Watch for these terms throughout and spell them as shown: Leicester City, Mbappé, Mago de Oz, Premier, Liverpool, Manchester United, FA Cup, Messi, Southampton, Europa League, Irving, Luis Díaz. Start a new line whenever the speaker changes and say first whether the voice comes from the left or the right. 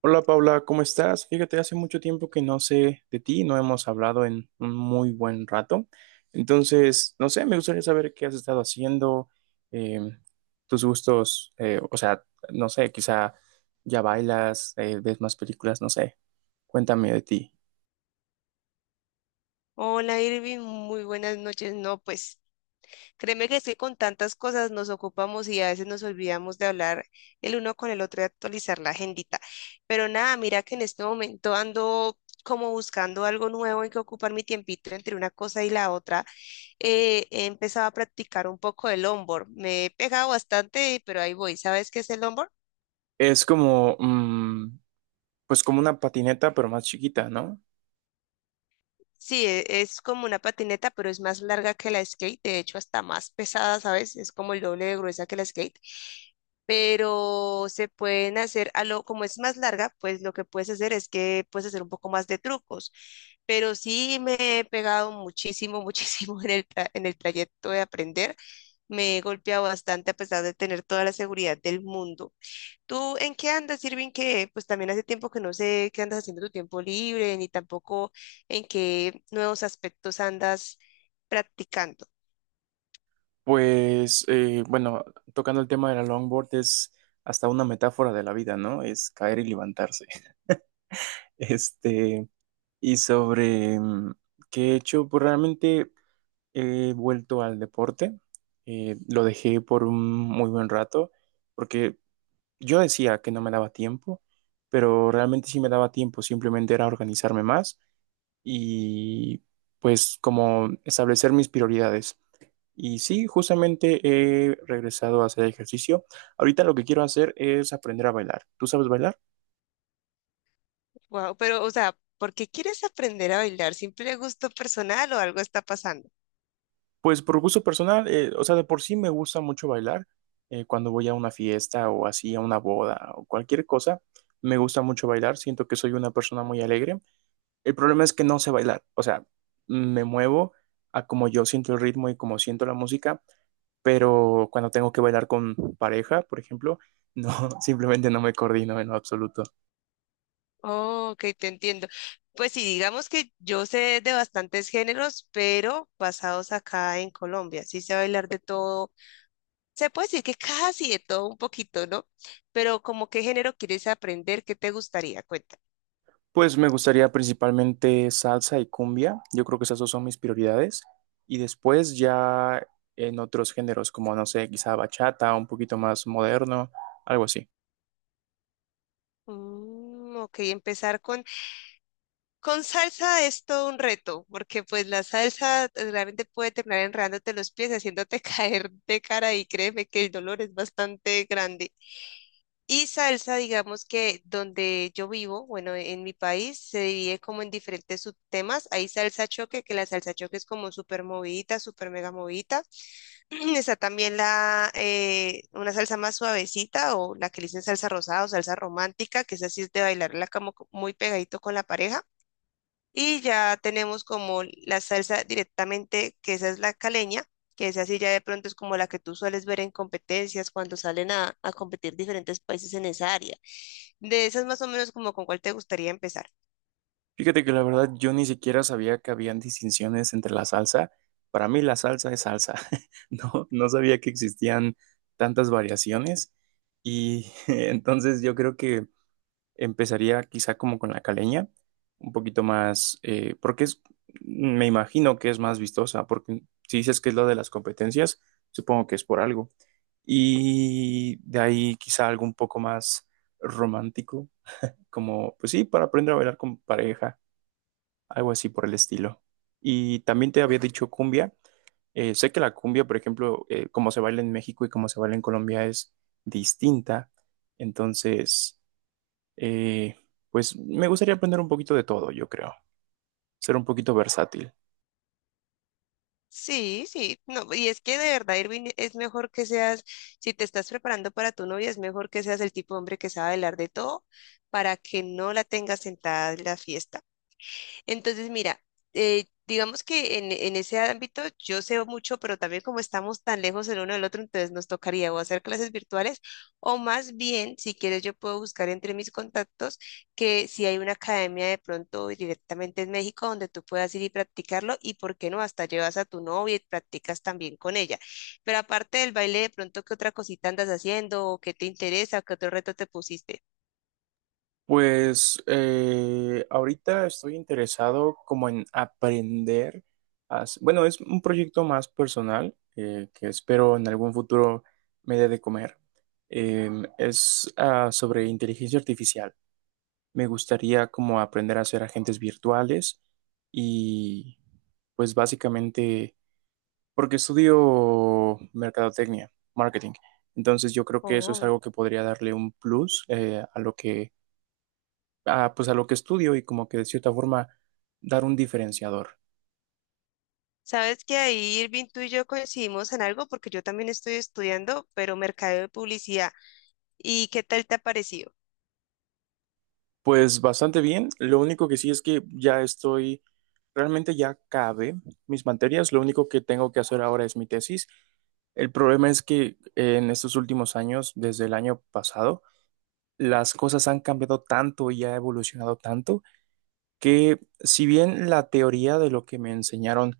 right: Hola Paula, ¿cómo estás? Fíjate, hace mucho tiempo que no sé de ti, no hemos hablado en un muy buen rato. Entonces, no sé, me gustaría saber qué has estado haciendo, eh, tus gustos, o sea, no sé, quizá ya bailas, ves más películas, no sé. Cuéntame de ti.
left: Hola Irving, muy buenas noches. No, pues créeme que es que con tantas cosas nos ocupamos y a veces nos olvidamos de hablar el uno con el otro y actualizar la agendita. Pero nada, mira que en este momento ando como buscando algo nuevo en que ocupar mi tiempito entre una cosa y la otra. He empezado a practicar un poco el longboard. Me he pegado bastante, pero ahí voy. ¿Sabes qué es el longboard?
right: Es como, mm, pues como una patineta, pero más chiquita, ¿no?
left: Sí, es como una patineta, pero es más larga que la skate, de hecho hasta más pesada, ¿sabes? Es como el doble de gruesa que la skate. Pero se pueden hacer, a lo, como es más larga, pues lo que puedes hacer es que puedes hacer un poco más de trucos. Pero sí me he pegado muchísimo, muchísimo en el, en el trayecto de aprender. Me he golpeado bastante a pesar de tener toda la seguridad del mundo. ¿Tú en qué andas, Irving? Que pues también hace tiempo que no sé qué andas haciendo en tu tiempo libre, ni tampoco en qué nuevos aspectos andas practicando.
right: Pues, bueno, tocando el tema de la longboard es hasta una metáfora de la vida, ¿no? Es caer y levantarse. Este, y sobre qué he hecho, pues realmente he vuelto al deporte. Lo dejé por un muy buen rato, porque yo decía que no me daba tiempo, pero realmente sí me daba tiempo, simplemente era organizarme más y pues como establecer mis prioridades. Y sí, justamente he regresado a hacer ejercicio. Ahorita lo que quiero hacer es aprender a bailar. ¿Tú sabes bailar?
left: Wow, pero, o sea, ¿por qué quieres aprender a bailar? ¿Simple gusto personal o algo está pasando?
right: Pues por gusto personal, o sea, de por sí me gusta mucho bailar. Cuando voy a una fiesta o así, a una boda o cualquier cosa, me gusta mucho bailar. Siento que soy una persona muy alegre. El problema es que no sé bailar. O sea, me muevo a como yo siento el ritmo y como siento la música, pero cuando tengo que bailar con pareja, por ejemplo, no, simplemente no me coordino en lo absoluto.
left: Oh, ok, te entiendo. Pues sí, digamos que yo sé de bastantes géneros, pero basados acá en Colombia. Sí sé bailar de todo. Se puede decir que casi de todo un poquito, ¿no? Pero como qué género quieres aprender, ¿qué te gustaría? Cuéntame.
right: Pues me gustaría principalmente salsa y cumbia. Yo creo que esas dos son mis prioridades. Y después ya en otros géneros, como no sé, quizá bachata, un poquito más moderno, algo así.
left: Mm, ok, empezar con salsa es todo un reto, porque pues la salsa realmente puede terminar enredándote los pies, haciéndote caer de cara y créeme que el dolor es bastante grande. Y salsa, digamos que donde yo vivo, bueno, en mi país se divide como en diferentes subtemas. Hay salsa choque, que la salsa choque es como súper movidita, súper mega movidita. Está también una salsa más suavecita o la que le dicen salsa rosada o salsa romántica, que es así es de bailarla como muy pegadito con la pareja. Y ya tenemos como la salsa directamente, que esa es la caleña, que es así ya de pronto es como la que tú sueles ver en competencias cuando salen a competir diferentes países en esa área. De esas más o menos como con cuál te gustaría empezar.
right: Fíjate que la verdad yo ni siquiera sabía que habían distinciones entre la salsa. Para mí la salsa es salsa. No, no sabía que existían tantas variaciones. Y entonces yo creo que empezaría quizá como con la caleña, un poquito más, porque es, me imagino que es más vistosa, porque si dices que es lo de las competencias, supongo que es por algo. Y de ahí quizá algo un poco más romántico, como, pues sí, para aprender a bailar con pareja, algo así por el estilo. Y también te había dicho cumbia. Sé que la cumbia, por ejemplo, como se baila en México y como se baila en Colombia es distinta. Entonces, eh, pues me gustaría aprender un poquito de todo, yo creo, ser un poquito versátil.
left: Sí, sí, no, y es que de verdad, Irving, es mejor que seas, si te estás preparando para tu novia, es mejor que seas el tipo de hombre que sabe hablar de todo para que no la tengas sentada en la fiesta. Entonces, mira, digamos que en ese ámbito yo sé mucho, pero también como estamos tan lejos el uno del otro, entonces nos tocaría o hacer clases virtuales o más bien, si quieres, yo puedo buscar entre mis contactos que si hay una academia de pronto directamente en México donde tú puedas ir y practicarlo y, ¿por qué no? Hasta llevas a tu novia y practicas también con ella. Pero aparte del baile, de pronto, ¿qué otra cosita andas haciendo? ¿O qué te interesa? ¿Qué otro reto te pusiste?
right: Pues ahorita estoy interesado como en aprender bueno, es un proyecto más personal que espero en algún futuro me dé de comer. Eh, es sobre inteligencia artificial. Me gustaría como aprender a hacer agentes virtuales y pues básicamente porque estudio mercadotecnia, marketing. Entonces yo creo que eso es
left: Oh.
right: algo que podría darle un plus a pues a lo que estudio y como que de cierta forma dar un diferenciador.
left: Sabes que ahí Irving tú y yo coincidimos en algo porque yo también estoy estudiando, pero mercadeo de publicidad. ¿Y qué tal te ha parecido?
right: Pues bastante bien. Lo único que sí es que realmente ya acabé mis materias. Lo único que tengo que hacer ahora es mi tesis. El problema es que en estos últimos años, desde el año pasado, las cosas han cambiado tanto y ha evolucionado tanto que si bien la teoría de lo que me enseñaron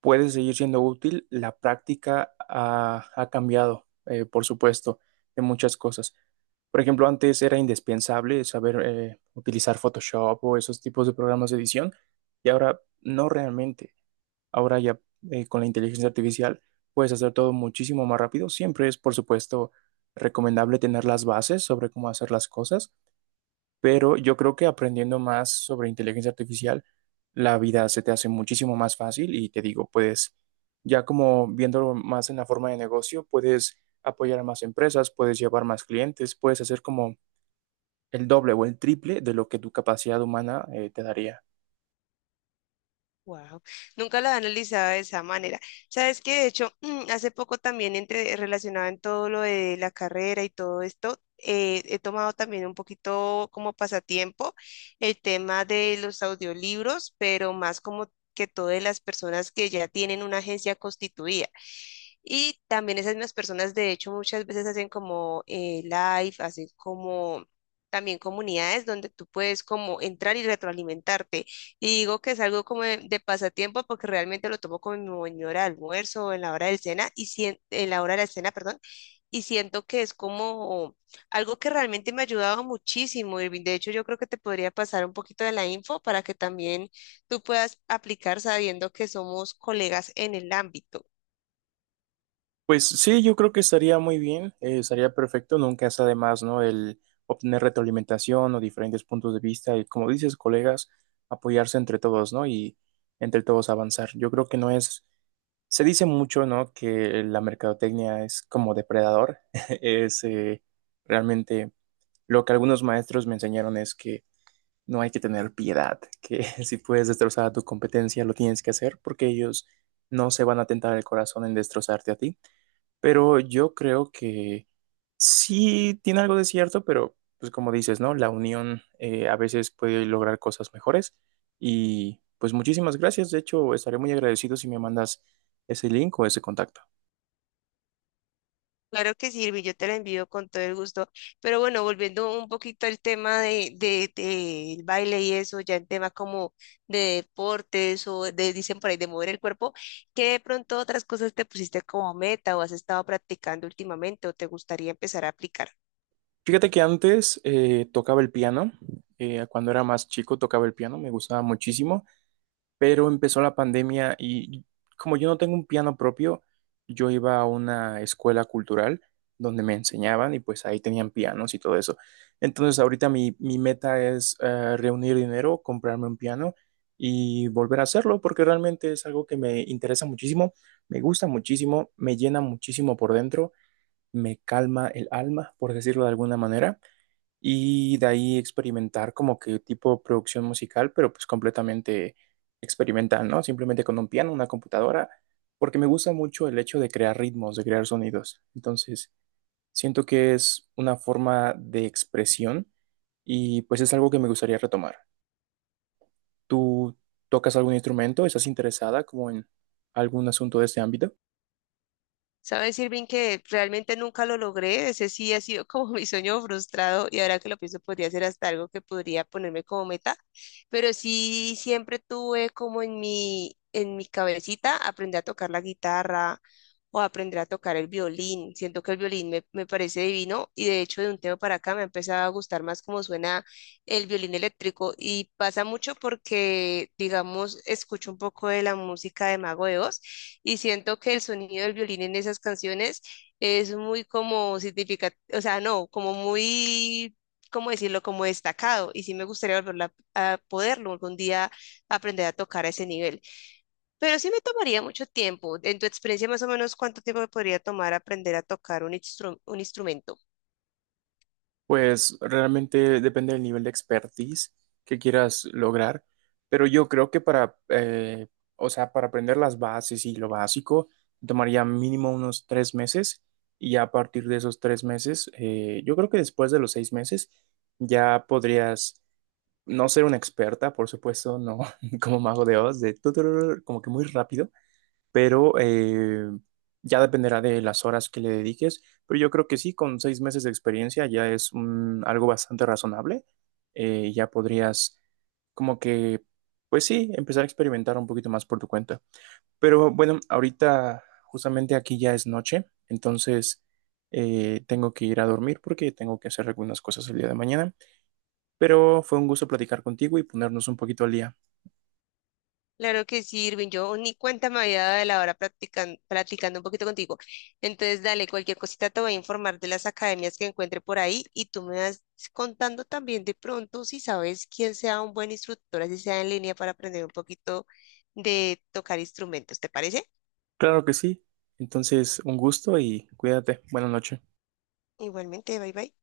right: puede seguir siendo útil, la práctica ha cambiado, por supuesto, en muchas cosas. Por ejemplo, antes era indispensable saber utilizar Photoshop o esos tipos de programas de edición y ahora no realmente. Ahora ya con la inteligencia artificial puedes hacer todo muchísimo más rápido. Siempre es, por supuesto, recomendable tener las bases sobre cómo hacer las cosas pero yo creo que aprendiendo más sobre inteligencia artificial, la vida se te hace muchísimo más fácil y te digo, ya como viéndolo más en la forma de negocio, puedes apoyar a más empresas, puedes llevar más clientes, puedes hacer como el doble o el triple de lo que tu capacidad humana te daría.
left: Wow, nunca la he analizado de esa manera. Sabes que de hecho, hace poco también entre, relacionado en todo lo de la carrera y todo esto, he tomado también un poquito como pasatiempo el tema de los audiolibros, pero más como que todas las personas que ya tienen una agencia constituida. Y también esas mismas personas, de hecho, muchas veces hacen como live, hacen como también comunidades donde tú puedes como entrar y retroalimentarte. Y digo que es algo como de pasatiempo porque realmente lo tomo como en mi hora de almuerzo, o en la hora del cena, y en la hora de la cena, perdón, y siento que es como algo que realmente me ha ayudado muchísimo, Irving. De hecho, yo creo que te podría pasar un poquito de la info para que también tú puedas aplicar sabiendo que somos colegas en el ámbito.
right: Pues sí, yo creo que estaría muy bien, estaría perfecto, nunca es además, ¿no? El obtener retroalimentación o diferentes puntos de vista y, como dices, colegas, apoyarse entre todos, ¿no? Y entre todos avanzar. Yo creo que no es, se dice mucho, ¿no? Que la mercadotecnia es como depredador, es realmente lo que algunos maestros me enseñaron es que no hay que tener piedad, que si puedes destrozar a tu competencia, lo tienes que hacer porque ellos no se van a tentar el corazón en destrozarte a ti. Pero yo creo que sí tiene algo de cierto, pero pues como dices, ¿no? La unión a veces puede lograr cosas mejores. Y pues muchísimas gracias. De hecho, estaré muy agradecido si me mandas ese link o ese contacto.
left: Claro que sí, sirve, yo te la envío con todo el gusto. Pero bueno, volviendo un poquito al tema del baile y eso, ya en tema como de deportes o de, dicen por ahí, de mover el cuerpo, ¿qué de pronto otras cosas te pusiste como meta o has estado practicando últimamente o te gustaría empezar a aplicar?
right: Fíjate que antes tocaba el piano. Cuando era más chico tocaba el piano, me gustaba muchísimo. Pero empezó la pandemia y como yo no tengo un piano propio, yo iba a una escuela cultural donde me enseñaban y pues ahí tenían pianos y todo eso. Entonces ahorita mi meta es reunir dinero, comprarme un piano y volver a hacerlo porque realmente es algo que me interesa muchísimo, me gusta muchísimo, me llena muchísimo por dentro, me calma el alma, por decirlo de alguna manera y de ahí experimentar como que tipo producción musical, pero pues completamente experimental, ¿no? Simplemente con un piano, una computadora, porque me gusta mucho el hecho de crear ritmos, de crear sonidos. Entonces, siento que es una forma de expresión y pues es algo que me gustaría retomar. ¿Tú tocas algún instrumento? ¿Estás interesada como en algún asunto de este ámbito?
left: Sabes, Irving, que realmente nunca lo logré. Ese sí ha sido como mi sueño frustrado y ahora que lo pienso podría ser hasta algo que podría ponerme como meta. Pero sí siempre tuve como en en mi cabecita aprender a tocar la guitarra o aprender a tocar el violín. Siento que el violín me parece divino y de hecho de un tiempo para acá me ha empezado a gustar más cómo suena el violín eléctrico y pasa mucho porque, digamos, escucho un poco de la música de Mago de Oz y siento que el sonido del violín en esas canciones es muy como significativo, o sea, no, como muy, ¿cómo decirlo? Como destacado y sí me gustaría volver a poderlo algún día aprender a tocar a ese nivel. Pero sí me tomaría mucho tiempo. En tu experiencia, más o menos, ¿cuánto tiempo me podría tomar aprender a tocar un un instrumento?
right: Pues realmente depende del nivel de expertise que quieras lograr, pero yo creo que para, o sea, para aprender las bases y lo básico, tomaría mínimo unos 3 meses y ya a partir de esos 3 meses, yo creo que después de los 6 meses ya podrías no ser una experta, por supuesto, no como mago de Oz, de tuturur, como que muy rápido, pero ya dependerá de las horas que le dediques, pero yo creo que sí, con 6 meses de experiencia ya es un- algo bastante razonable, ya podrías como que, pues sí, empezar a experimentar un poquito más por tu cuenta. Pero bueno, ahorita justamente aquí ya es noche, entonces tengo que ir a dormir porque tengo que hacer algunas cosas el día de mañana, pero fue un gusto platicar contigo y ponernos un poquito al día.
left: Claro que sí, Irving. Yo ni cuenta me había dado de la hora platicando un poquito contigo. Entonces, dale, cualquier cosita te voy a informar de las academias que encuentre por ahí y tú me vas contando también de pronto si sabes quién sea un buen instructor, así sea en línea para aprender un poquito de tocar instrumentos. ¿Te parece?
right: Claro que sí. Entonces, un gusto y cuídate. Buenas noches.
left: Igualmente, bye bye.